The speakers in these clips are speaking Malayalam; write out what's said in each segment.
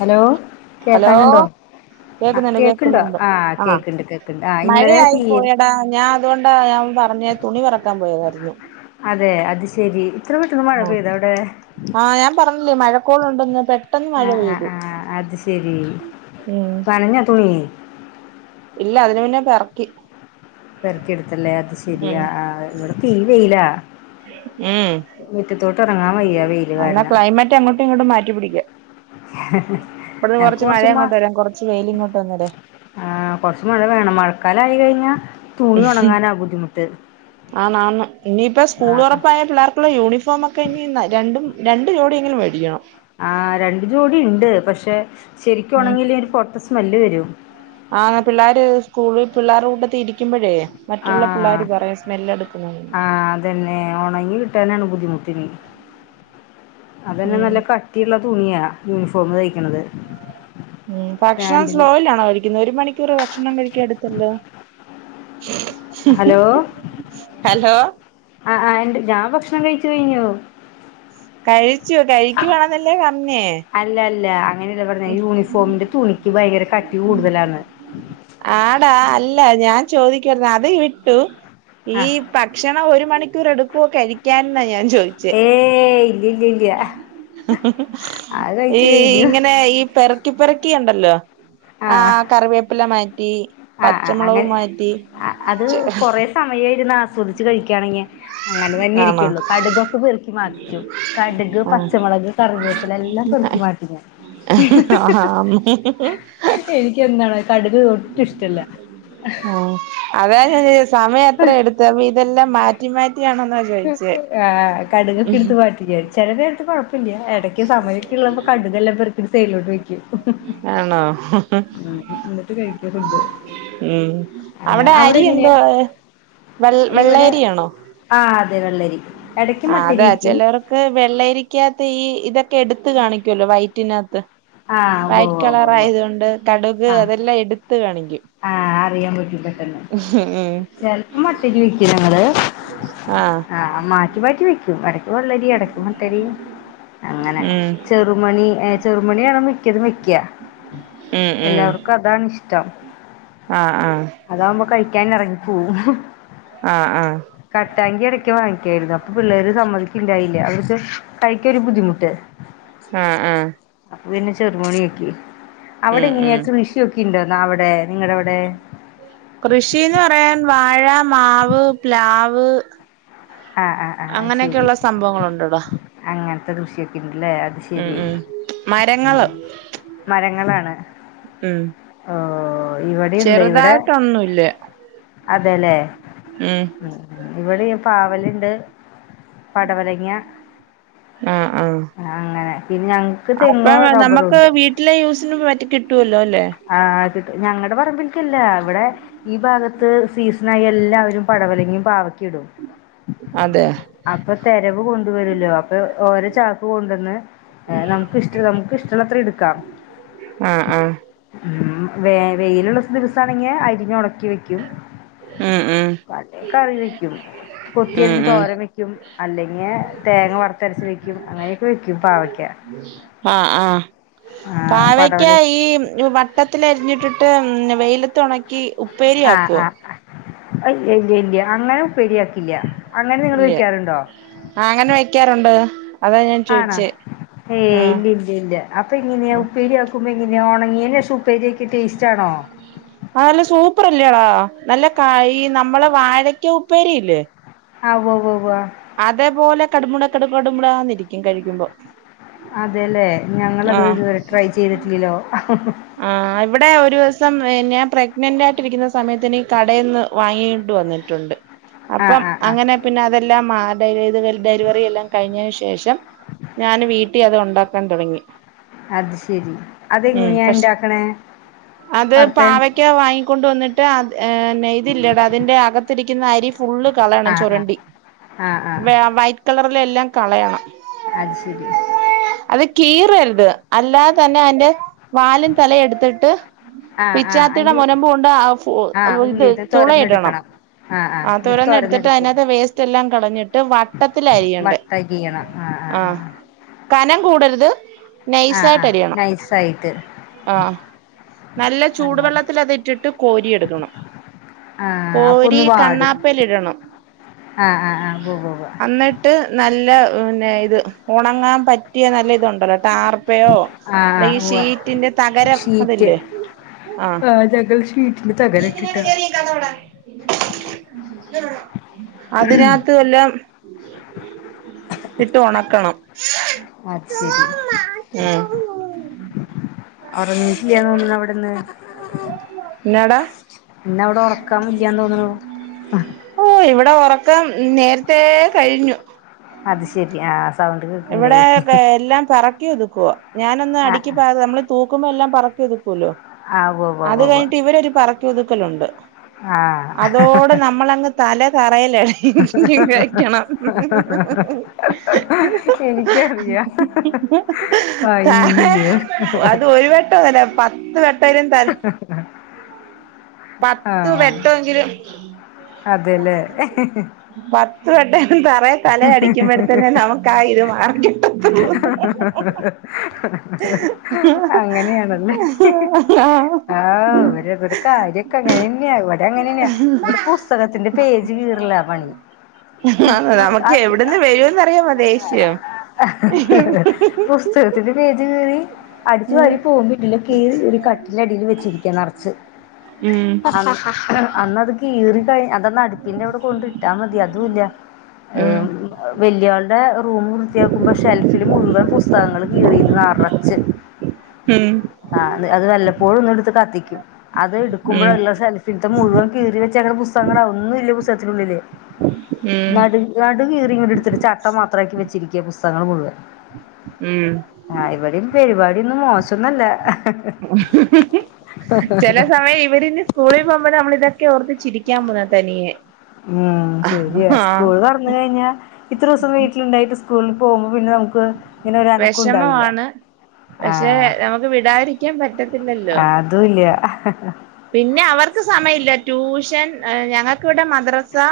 ഹലോ ഹലോ കേക്കാനുണ്ടോ ആ കേക്കുന്നുണ്ട് കേക്ക്ണ്ടോ കേക്കുന്നുണ്ട് ആ ആഹ് കേക്ക്ണ്ട് കേക്ക്ണ്ട് ആ ഇന്നലെ മഴയായി തീരെ പ്പോയടാ ഞാ അതോണ്ടാ ഞാ പറഞ്ഞെ തുണി പറക്കാൻ പോയതായിരുന്നു അതെ അത് ശരി ഇത്ര പെട്ടന്ന് മഴ ആഹ് പെയ്തൊ അവ്ടെ ആഹ് ഞാൻ പറഞ്ഞില്ലേ മഴക്കോള് ഉണ്ടന്ന് പെ ആഹ് ആഹ് ആഹ് അത് ശരി ഉം പനഞ്ഞ തുണീ ഇല്ല അതിൻ മുന്നേ പെർക്കി പെറക്കെടുത്തല്ലേ അത് ഉം ശെരിയാ ആഹ് ഇവിടെ തീ വെയിലാ ഉം മിറ്റത്തോട്ട് ഇറങ്ങാൻ വയ്യ വെയില് കാരണം ട്ടെ അങ്ങട്ടുംഇങ്ങോട്ടും മാറ്റി പിടിക്ക ഇവിടന്ന് കൊറച്ച് മഴ ഇങ്ങോട്ട് വരാം കൊറച്ച് വെയില ഇങ്ങോട്ട് വന്നരാ ആഹ് കുറച്ച് മഴ വേണം മഴക്കാലയി കഴിഞ്ഞാൽ തുണി ഉണങ്ങാനാ ബുദ്ധിമുട്ട് ആന്നാ ന്ന് ഇനിയിപ്പോ ആ സ്കൂൾ ഉറപ്പായ പിള്ളേർക്കുള്ള യൂണിഫോമ ഒക്കെ ഇനി രണ്ടും രണ്ടു ജോടിയെങ്കിലും മേടിക്കണം ആഹ് രണ്ട് ജോടി ഉണ്ട് പക്ഷെ ശരിക്കും ഉം ഉണെങ്കിൽ ഒരു പൊട്ട സ്മെല്ല് വരും ആഹ് ഏഹ് പിള്ളേർ സ്കൂള് പിള്ളേരുടെ കൂടെത്തി ഇരിക്കുമ്പോഴേ മറ്റുള്ള പിള്ളേർ ആ പറയാ സ്മെല് എടുക്കുന്നു ആഹ് അതന്നെ ഒണങ്ങി കിട്ടാനാണ് ബുദ്ധിമുട്ടിനി അതന്നെ നല്ല കട്ടിയുള്ള തുണിയ ഉം ഉം ഭക്ഷണം പാന്റിന് സ്ലോയിലാണോ കഴി കുന്നു ഒരു മണിക്കൂർ ഭക്ഷണം കഴിക്കാ എടുത്തല്ലോ ഹലോ ഹലോ ആഹ് ആഹ് ഇണ്ട് ഞാൻ ഭക്ഷണം കഴിച്ചു കഴിഞ്ഞു കഴിച്ചു കഴിക്കുവാണെന്നല്ലേ പറഞ്ഞേ അല്ല അല്ല അങ്ങനെയല്ല പറഞ്ഞ യൂണിഫോമിന്റെ തുണിക്ക് ഭയങ്കര കട്ടി കൂടുതലാണ് ആടാ അല്ല ഞാൻ ചോദിക്കരുന്നു അത് വിട്ടു ഈ ആഹ് ഭക്ഷണം ഒരു മണിക്ക് കൂർ എടുക്കുവോ കഴിക്കാൻ ഞാൻ ചോയിച്ചേ ഏയ് ഇല്ലില്ലില്ല അത് ഈ കഴിച്ചു കഴിഞ്ഞു ഇങ്ങനെ ഈ പെറക്കി പെറക്കി ഉണ്ടല്ലോ ആഹ് കറിവേപ്പില മാറ്റി ആഹ് ആഹ് പച്ചമുളക മാറ്റി സമയെ [unintelligible] ആസ്വദിച്ചു അങ്ങനെ തന്നെ ആണോ ഇരിക്കുള്ളൂ കടുകൊക്കെ വെറുക്ക മാറ്റു കടുക് പ ആഹ് പച്ചമുളക് കറിവേപ്പില എല്ലാം പെറുക്കി മാറ്റി ഞാൻ ആന്ന് എനിക്ക് എന്താണ് കടുക് ഒട്ടു ഇഷ് ആഹ് അതാ ഞാൻ ചോ സമയം എത്ര എടു ത്ത് ഇതെല്ലാം മാറ്റി മാറ്റിയാണെന്ന് ആഹ കടുകക്കെ എടുത്ത് പറ്റില്ല ചെില നേരത്ത് കൊഴപ്പില്ല ഏ എടക്കി സമയൊക്കെ ഉള്ള്പ കട്കല്ലാം പെർക്കി സെയിട്ലോട്ട് വെക്കും. ആണോ എന്നിട്ട് കഴിക്കിയ ഫുഡ് ഉം അങ്ങനെ അവിടെ അരി എങ്ങനെയാ എന്തോ വെ വെള്ളയരിയാണോ? ആ അതെ വെള്ള രി ആ അതാ ചിലർക്ക വെള്ളരിക്കകത്ത് ഈ ഇതൊക്കെ എടുത്ത കാണിക്കല്ലോ വൈറ്റിനകത്ത് ആഹ് ഉവ്വ് വൈറ്റ് ഉവ്വ് ഉവ്വ് കളർ ഉവ്വ് ആയത് കൊണ്ട് കടുക് ആഹ് അതെല്ലാം എടുത്ത് കാണിക്കും ആഹ് അറിയാൻ പറ്റും പെട്ടെന്ന് ഉ ചെലപ്പോ മട്ടരി ആഹ ആ മാറ്റി മാറ്റി വെക്കും ഇടക്ക് വള്ളരി ഇടക്ക് മട്ടരി അങ്ങനെ ഉം ചെറ ചെറുമണി ചെറുമണിയാണോ മിക്കത് മിക്ക ഉം എല്ലാവർക്കും അതാ ണിഷ്ടം. ആഹ ആഹ അതാകുമ്പോ കഴിക്കാൻ ഇറങ്ങിപ്പോവും ആഹ ആഹ കട്ടാങ്കി ഇടയ്ക്ക് വാങ്ങിക്കായിരുന്നു അപ്പം പിള്ളേർ സമ്മതിക്കുണ്ടായില്ല അടു കൈകി ഒരു ബുദ്ധിമുട്ട് ആഹ ആഹ അപ്പൊ പിന്നെ ചെറുമോണിയാക്കി അവിടെ ഉം ഇങ്ങനെയാ ഉം കൃഷിയൊക്കെ ഇണ്ടോന്ന അവിടെ നിങ്ങളുടെവിടെ കൃഷിന്ന് പറയാൻ വാഴ മാവ് പ്ലാവ് ആഹ് ആഹ് ആഹ് അത് ശരി അങ്ങനെയൊക്കെയള്ള സംഭവങ്ങൾണ്ട്ടോ അങ്ങനത്തെ ദൃഷ്യൊക്കെണ്ടല്ലേ അത് ശെരി ഉം മരങ്ങള് മരങ്ങളാണ് ഉം ഓ ഇവിടെണ്ട് ഇവിടെ ഒന്നുംല്ലേ അതെല്ലേ, ഉ ഇവിടെ പാവലുണ്ട് പടവലങ്ങ ആഹ് ആഹ് അങ്ങനെ പിന്ന ഞങ്ങ അപ്പം നമുക്ക് വീട്ടിലെ യൂസിന് മറ്റി കിട്ടുവല്ലോ അല്ലേ ആഹ അ് ഞങ്ങളുടെ പറമ്പിലിക്കല്ലേ ഇവിടെ ഈ ഭാഗത്ത് സീസണ ആയി എല്ലാവരും പടവലെങ്കും പാവക്കെ ഇടും അതെ അപ്പൊ തെരവ് കൊണ്ടുവരുല്ലോ അപ്പൊ ഓരോ ചാക്ക് കൊണ്ടുവന്ന് ഏ നമുക്ക് ഇഷ്ട നമുക്ക് ഇഷ്ടമത്ര എടുക്കാം ആഹ് ആഹ ഉം വേ വെയിലുള്ള ദിവസമാണെങ്ക അരിഞ്ഞ് ഉണക്കി വെക്കും ഉം ഉ പല കറി വെക്കും ഉം കൊത്തിയരിഞ് ഉം തോരം വെക്കും. വക്കും അല്ലെങ്കിൽ തേങ്ങ വറുത്തരച്ച വെക്കും അങ്ങനെയൊക്കെ വെക്കും പാവക്ക ആഹ ആഹ പാവക്ക പടവല് ഈ ട്ടത്തിലരിഞ്ഞിട്ടിട്ട് വെയിലത്ത്ണക്കി ആഹ് ആ ഇല്ല ഇല്ല അങ്ങനെ ഉപ്പേരിയാക്കില്ല അങ്ങനെ നിങ്ങൾ ഇല്ല്യ വെക്കാറുണ്ടോ ആ അങ്ങനെ വെക്കാറുണ്ട് അതാ ഞാൻ ചോയിച്ചേ ഏ ആഹ് ഇല്ല ഇല്ല ഇല്ല അപ്പൊ ആഹ് ഇങ്ങനെയാ ഉപ്പേരി ഉമ്പിങ്ങിനെ ഉണങ്ങിനെ ശേഷം ഉപ്പേരിയൊക്കെ ടേസ്റ്റ് ആണോ? [inaudible] ആഹ് നല്ല സൂപ്പർല്ലോടാ നല്ല ക ഇ നമ്മള് വാഴക്ക് ഉപ്പേരിയില്ലേ ആഹ് വൊ വൊ വൊ ആഹ് അതേപോലെ കടുമുട കടു കടുമുട ഇരിക്കും കഴിക്കുമ്പോ അതെല്ലേ ഞങ്ങളത് ആ അത് ഇത്വരെ ട്രൈ ചെയ്തിട്ടില്ലല്ലോ ആഹ് ഇവിടെ ഒരു ദിവസം ഞാൻ പ്രെഗ്നന്റായിട്ടിരിക്കുന്ന സമയത്തിന് കടയന്ന് വാങ്ങിണ്ടു വന്ന് ട്ടുണ്ട് ആഹ് അപ്പം ആഹ് ആഹ് അങ്ങനെ പിന്നെ അതെല്ലാം മാറി അത് ഡ ഇത് ഡെലിവറി എല്ലാം കഴിഞ്ഞതിന് ശേഷം ഞാൻ വീട്ടിൽ അത് ഉണ്ടാക്കാൻ തുടങ്ങി അത് ശരി അതെങ്ങനെയാ പക്ഷ ഇണ്ടാക്കണേ അത് വറുത്തൻ പാവക്ക വാങ്ങ കൊണ്ടുവന്നിട്ട്ന്നെ ഇതില്ലടാ അതിന്റെ അകത്തിരിക്കുന്ന അരി ഫുള്ള് കളയണം ആഹ് ആഹ് ചുരണ്ടി ആഹ് ആഹ് വ വൈറ്റ് കളറില എല്ലാം കളയണം അത്ശരി അത് കീറരുത് അല്ലാതെ തന്നെ അതിന്റെ വാലും തലയും എടുത്തിട്ട് ആഹ് ആഹ് പിച്ചാത്തിയുടെ അയിന്റെ മുനംമ്പൂണ്ട് ആഹ് ഇത് ഉള്ളീന്ന് തുളയിടണം തൊരന്നെടുക്കണം ആഹ് തുറന്ന് എടുത്തിട്ട് അതിനകത്ത് വേസ്റ്റ് എല്ലാം കളഞ്ഞിട്ട് വട്ടത്തില അരിയണ്ടേ അരിയണം ആഹ് ആഹ് ആഹ് കനം കൂടരുത് നൈസ് ആഹ് ആയിട്ട് ആഹ് അരിയണം നൈസായിട്ട് ആഹ് നല്ല അങ്ങനെ ചൂടുവെള്ളത്തിൽ അത് ഇട്ടിട്ട് കോരി എടുക്കണം ആഹ് അപ്പൊ ഒന്ന് വാടും ഇടണം ആഹ് ആഹ് ആഹ് വോ വോ ട്ട് നല്ല പിന്നെ ഇത് ഉണങ്ങാൻ പറ്റിയ നല്ല ഇത്ണ്ടല്ലോ ടാർപ്പയോ ആഹ് അല്ല ഈ ആഹ് ഉവ്വ് ഷീറ്റിന്റെ തകരം ഷീറ്റ് അതല്ലേ ആഹ് നങ്ങൾ ഷീറ്റിന് തകര ഇട്ടിട്ടാ [unintelligible] അതിന വല്ലാം ഇട്ട് ഉണക്കണം അത്ശരി ആഹ് അറിനീട്ടിലാ തോന്നുന്നു അവിടെന്ന് [unintelligible] നടാ ഇന്ന് അവിടെ ഉറക്കാൻല്ലന്ന് തോന്നുന്നു ഓ ഇവിടെ ഉറക്കം നേരത്തെ കഴിഞ്ഞു അത്ശരി ആഹ് സൗണ്ട് കേൾക്കണ്ടേ ഇവിടെ എല്ലാം പറക്കി ഒതുക്കുവോ ഞാനൊന്ന് അടുക്കി ആഹ് പാ നമ്മൾ തൂക്കുമ്പോ എല്ലാം പറക്കി ഒത്ക്കല്ലോ ആഹ് ഉവ്വ് അത് ഉവ്വ് ഉവ്വ് കഴിഞ്ഞിട്ട് ഇവര പറ ക്കി ഒതുക്കലുണ്ട് ആഹ് അതോട് നമ്മളങ്ങ് തല പറയലേട ഇനി കഴിക്കണം എനിക്കറിയാ ത അയ്യോ അത് ഒരു വട്ടല്ല പത്ത് വട്ട [unintelligible] പത്ത് ആഹ് വെട്ടവെങ്കിലും അതെല്ലേ പ പട്ട തറ തല അടിക്കുമ്പോഴത്തന്നെ നമുക്ക് ആഹ് ഇരു മാർഗം [unintelligible] അങ്ങനെയാണല്ലേ [unintelligible] ആഹ് ഓരകാര്യക്കൊ അങ്ങനെന്നെയ ഇവട അങ്ങനന്നെയാ ഇവിടെ പുസ്തകത്തിന്റെ പേജ് കീറല പണി ആഹ് നമുക്ക് അത് എവ്ട്ന്ന് വെരുംന്നറിയാമോ ദേഷ്യം അഹ ഹഹഹ പുസ്തകത്തിന്റെ പേജ് കീറി അടിച്ചു ഉം വാരി പോവുമ്പെ ഇണ്ടല്ലോ കീറി കീറി കട് ബെഡിന്റെ അടീല് വെച്ചിരിക്കാ നറച്ച് ഉം ഹ ഹ ഹ അൻ അന്നത് കീറി കഴി അതന്ന് അട്പ്പിന്റെ അവിടെ കൊണ്ട് ഇട്ടാ മതി അതുല്ല ഹെലോന്ന് വെൽയാള്ടെ റൂം വൃത്തിയാക്കുമ്പൊ ഷെൽഫില് മുഴുവെം പുസ്തകങ്ങള് കീറീത് നറച്ച് ഉം ആഹ് അത് അത് വല്ലപ്പോഴും ഒന്ന് ഇട്ത്ത് കത്തിക്കും അത് ഉം ഇട്ക്കുമ്പഴ്ള്ള സെൽ ഇത് ത്തെ മുഴുവൻ കീറി വെച്ച എങ്ങനെ പുസ്തകങ്ങള ഒന്നും ഇല്ല പുസ്തകത്തിനുള്ളില് ഉം നടുകീറി ഇങ്ങട്ട് ഇട്ത്ത്ട്ട് ചട്ട മാത്രാക്കി വെച്ചിരിക്യാ പുസ്തകങ്ങങ്ങള് മുഴുവൻ ഉം ആഹ് ഇവടീം പെരിവാടിയൊന്നും മോശാെന്നല്ല എഹ് ഹ് ചെല സമയം ഇവടിണ്ട് സ്കൂളിൽ പോവുമ്പാെ നമ്മളിതെക്കെ ഓർത്ത് ചിരിക്കാൻ പോവുന്നത് തനിയെ ഉം ശരിയാ ആഹ് സ്കൂള്താെർന്ന് കെയിഞ്ഞാ ഇത്രൂസം വീട്ടില് ഇണ്ടായിട്ട് സ് സ്കൂളിൽ പോവുമ്പാെ പിന്നെ നമുക്ക് ഇങ്ങനെ ഒരു അനക്കം ഉണ്ടാവില്ല വെഷമവാണ് പക്ഷെ ആഹ് നമുക്ക് വിടാഇരിക്കാൻ പറ്റത്തില്ലല്ലോ ഒന്നുല്യാ അഹ് എഹ് ഹെ പിന്നെ അവർക്ക് സമയല്യ ട്യൂഷൻ ഏഹ് ഞങ്ങക്ക് ഇവ്ടെ മദ്റസാ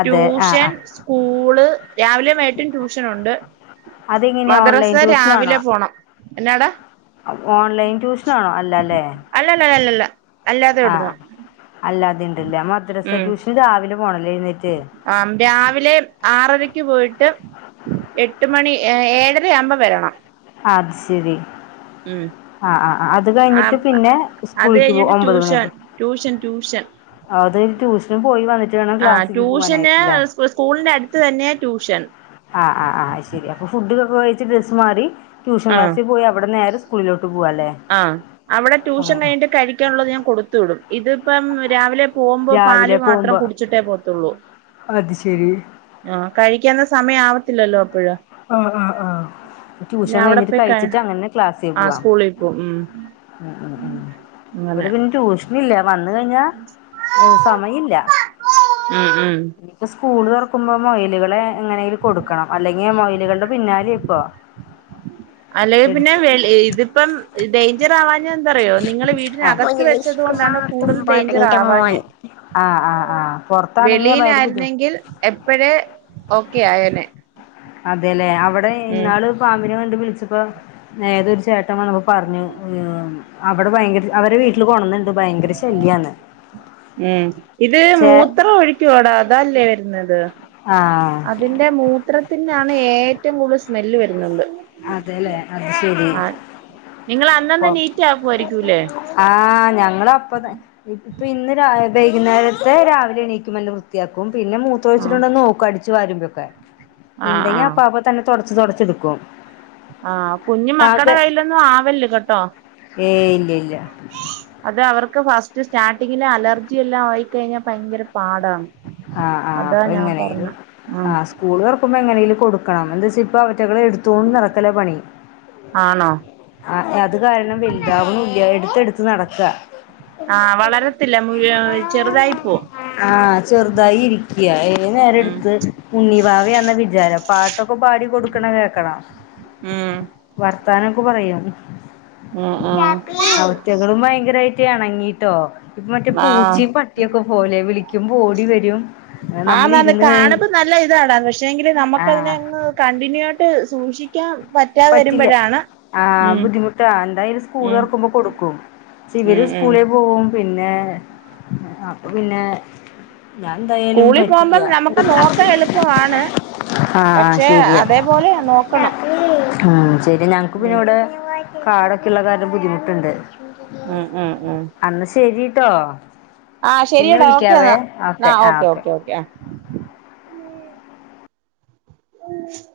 അതെ ആഹ് ട്യൂഷൻ ആഹ് സ്കൂള് രാവിലെ വൈകിട്ടും ട്യൂഷനുണ്ട് അതെങ്ങനെയാ മദ്റസ ഓൺലൈൻ രാവിലെ ട്യൂഷനാണോ പോണം എന്നാടാ ഓൺലൈൻ ട്യൂഷനാണോ അല്ലല്ലേ ലലല്ലല്ല ആഹ് അല്ലാതീ ഇണ്ട്ല്ല മദ്രസ ട്യൂഷന് രാവിലെ പോണല്ലേ എഴ്ന്നേറ്റ് ആം രാവിലെ ആറരക്ക് പോയിട്ട് എട്ട് മണി ഏ ഏഴരയാവുമ്പം വെരണം അത്ശെരി ഉം ആഹ് ആഹ് ആഹ് അത് ആ കയിഞ്ഞിട്ട് പിന്നെ അത് ഉസ്കൂളിക്ക് പോ കഴിഞ്ഞിട്ട് ഒമ്പത് ട്യൂഷൻ മണിയാവുമ്പൊ ട്യൂഷൻ ട്യൂഷൻ അത് ട്യൂഷനും പോയി വന്നിട്ട് വേണം ക്ലാസ്സിക്ക് പൂവാനായിട്ട്ലേ ഇപ്പൊ സ്കൂളിന്റെ അട്ത്ത് തന്നെയാ ട്യൂഷൻ ആഹ് ആഹ് ആഹ് അത്ശെരി അപ്പാെ ഫുഡുംഇതൊക്കെ കഴിച്ച് ഡ്രസ്സ് മാറി ട്യൂഷൻ ആ ക്ലാസ്സിൽ പോയി അവടെ നേരെ സ്കൂളിലോട്ട് പൂവാല്ലേ ഉം ഉം ക്യാനുള്ളത് ഞാൻ കൊടുത്തു വിടും ഇത്പ്പം രാവിലെ പോവുമ്പം പാല് രാവിലെ മാത്രം പോകുമ്പോ കുടിച്ചിട്ടേ പോകത്താെള്ളൂ അത് ശരി ആഹ് കഴിക്കാനുള്ള സമയം ആവത്തില്ലല്ലോ അപ്പഴ് ആഹ് ആഹ് ആഹ് പിന്നെ ട്യൂഷൻ അവിടെ കയിഞ്ഞിട്ട് കഴിച്ചിട്ട് അങ്ങനെ ക്ലാസ്സിൽ പുവാം ഓഹ് ഉം ഉം ഉം ഉം അങ്ങനെ ഇവടെ പിന്നെ ടൂഷ് ഇന്ന്ഇല്ല വന്ന് കഴിഞ്ഞാ ഏ സമയില്ല ഉം ഇപ്പൊ സ്കൂള് താെറക്കുമ്പാെ മൊയല്കളെ എങ്ങനെങ്കിലും കൊടുക്കണം അല്ലെങ്ങെ മൊയല്കള്ടെ പിന്നാലെ ഇപ്പൊ അല്ലെങ്കി പിന്നെ എടുത്തു വെൾ ഇഇത്പ്പം ഡൈഞ്ചറാവാഞ്ഞത് എന്താറിയാേ നിങ്ങള് ആഹ് വീടിനകത്ത് മുരളീഷ് വെച്ചത് കൊണ്ടാണ് കുമാർ കൂടുതൽ ഡൈഞ്ചർ തുമ്പാട്ടന്റെ മോൻ ആവാഞ്ഞെ ആഹ് ആഹ് ആഹ് പുറത്താണെങ്കി ഭയങ്കര ബുദ്ധിമു വെളിയിലായിര്ന്നെങ്കിൽ എപ്പഴേ ഓക്കെ ആയേനെ അതെലേ അവിടെ ഉം ഇന്നാള് പാമ്പിനെ കണ്ട് വിളിച്ചപ്പോ ഏതൊരു ചേട്ടൻ വന്നപ്പം പറഞ്ഞു ഉം അവിടെ ഭയങ്കര അവരെ വീട്ടില് കൊണ്ടുവന്നിട്ടുണ്ട് ഭയങ്കര ശല്ല്യാന്ന്. ഉം. ഇത് മൂത്രം ഒഴികൂവോടാ അതല്ലേ വരുന്നത്. ആ തിന്റെ മൂത്രത്തിനാണ് ഏറ്റവും കൂടുതൽ സ്മെല്ല് വരുന്നുണ്ട്. അതെല്ലേ അത് ശരി ആ നിങ്ങളന്നന്ന് നീറ്റ് ആക്കുമായിരിക്കുല്ലേ? ആ ഞങ്ങളപ്പത ഇപ്പൊ ഇന്ന് ര വൈകുന്നേരത്തെ രാവിലെ എണക്കുമ്പൊന്നെ വൃ വൃത്തിയാക്കും പിന്നെ ആഹ് മൂത്രമൊഴിച്ചിട്ടുണ്ടോന്ന് നോക്കും അടിച്ചു വരുമ്പൊക്കെ. ആഹ് ഇണ്ടെങ്കി ആഹ് അപ്പാപ്പ തന്നെ തുടച്ചു തുടച്ചെടുക്കും. ആ കുഞ്ഞു പാക മക്കടെ കയ്യിലൊന്നും ആവല്ല്കേട്ടോ? ഏയ് ഇല്ല്യല്ല്യ അത് അവർക്ക് ഫസ്റ്റ് സ്റ്റാർട്ടിങ്ങില് അലർജി എല്ലാം ആയിക്കഴിഞ്ഞാ ഭയങ്കര പാടാണ്. ആ ആ അതാ അപ്പൊ ഞാൻ എങ്ങനേലും പറഞ്ഞെ ആഹ് ആസ് കൂള് തുറക്കുമ്പോ എങ്ങനെയെങ്കിലും കൊടുക്കണം. എന്റെ ശിഫ അവറ്റകളെ എടുത്തോണ്ട് നടക്കലാ പണി. ആണോ? ആ അത് കാരണം വലുതാവണു ഇല്ല. എടുത്ത് എടുത്ത് നടക്ക ആ വളരത്തില്ല മു ചെറുതായി പോവും. ആ ചെറുതായി ഇരിക്കാ. ഏതു നേരം ഉം എടുത്ത് ഉണ്ണി വാവയാന്നാ വിചാരം. പാട്ടു ട്ടൊക്കെ പാടി കൊടുക്കണ കേക്കണം. ഉം വർത്താനൊക്കെ പറയും. ഉം കുട്ടാപ്പി ഉം അവ റ്റകളും ഭയങ്കരായിട്ട് ഇണങ്ങിയിട്ടോ. ഇപ്പം മറ്റേ ആഹ് പൂച്ചയും പട്ടിയൊക്കെ പോലെ വിളിക്കുമ്പോ ഓടി വരും നമ്മള് ആന്നാന്ന് ഇരുന്ന് കഴി കാണുമ്പോ നല്ല ഇതാടാ. പക്ഷെങ്കില് നമുക്കതിനെ ആഹ് അങ് കണ്ടിന്യൂ ആയിട്ട് സൂക്ഷി ക്കാൻ പ പറ്റില്ല ആ ബുദ്ധിമുട്ടാ എന്തായാലും സ്കൂള് ഉം തൊറക്കുമ്പോ കൊടുക്കും. ഇവര് ഉം ഉം സ്കൂളേ പോവും പിന്നെ അപ്പൊ പിന്നെ ഞാൻ എന്തായാലും സ്കൂളി പറ്റില്ല പോകുമ്പം നമുക്ക് നോക്കാൻ എളുപ്പമാണ്. ആഹ് പക്ഷെ അതേ പോലെയാനോക്കണം. ആ ശരി ഞങ്ങക്ക് പിന്നെ ഇവിടെ കാടൊക്കെ ഉള്ള കാരണം ബുദ്ധിമുട്ടുണ്ട്. ഉം ഉം ഉം അന്നാ ശരിട്ടോ ആഹ് പിന്നെ ശരിയടാ ഓക്കെ വിളിക്കാവേ. എന്നാ ഓക്കേ ആഹ് ആ ഓക്കെ ഓക്കേ. ഓക്കെ ആ [inaudible]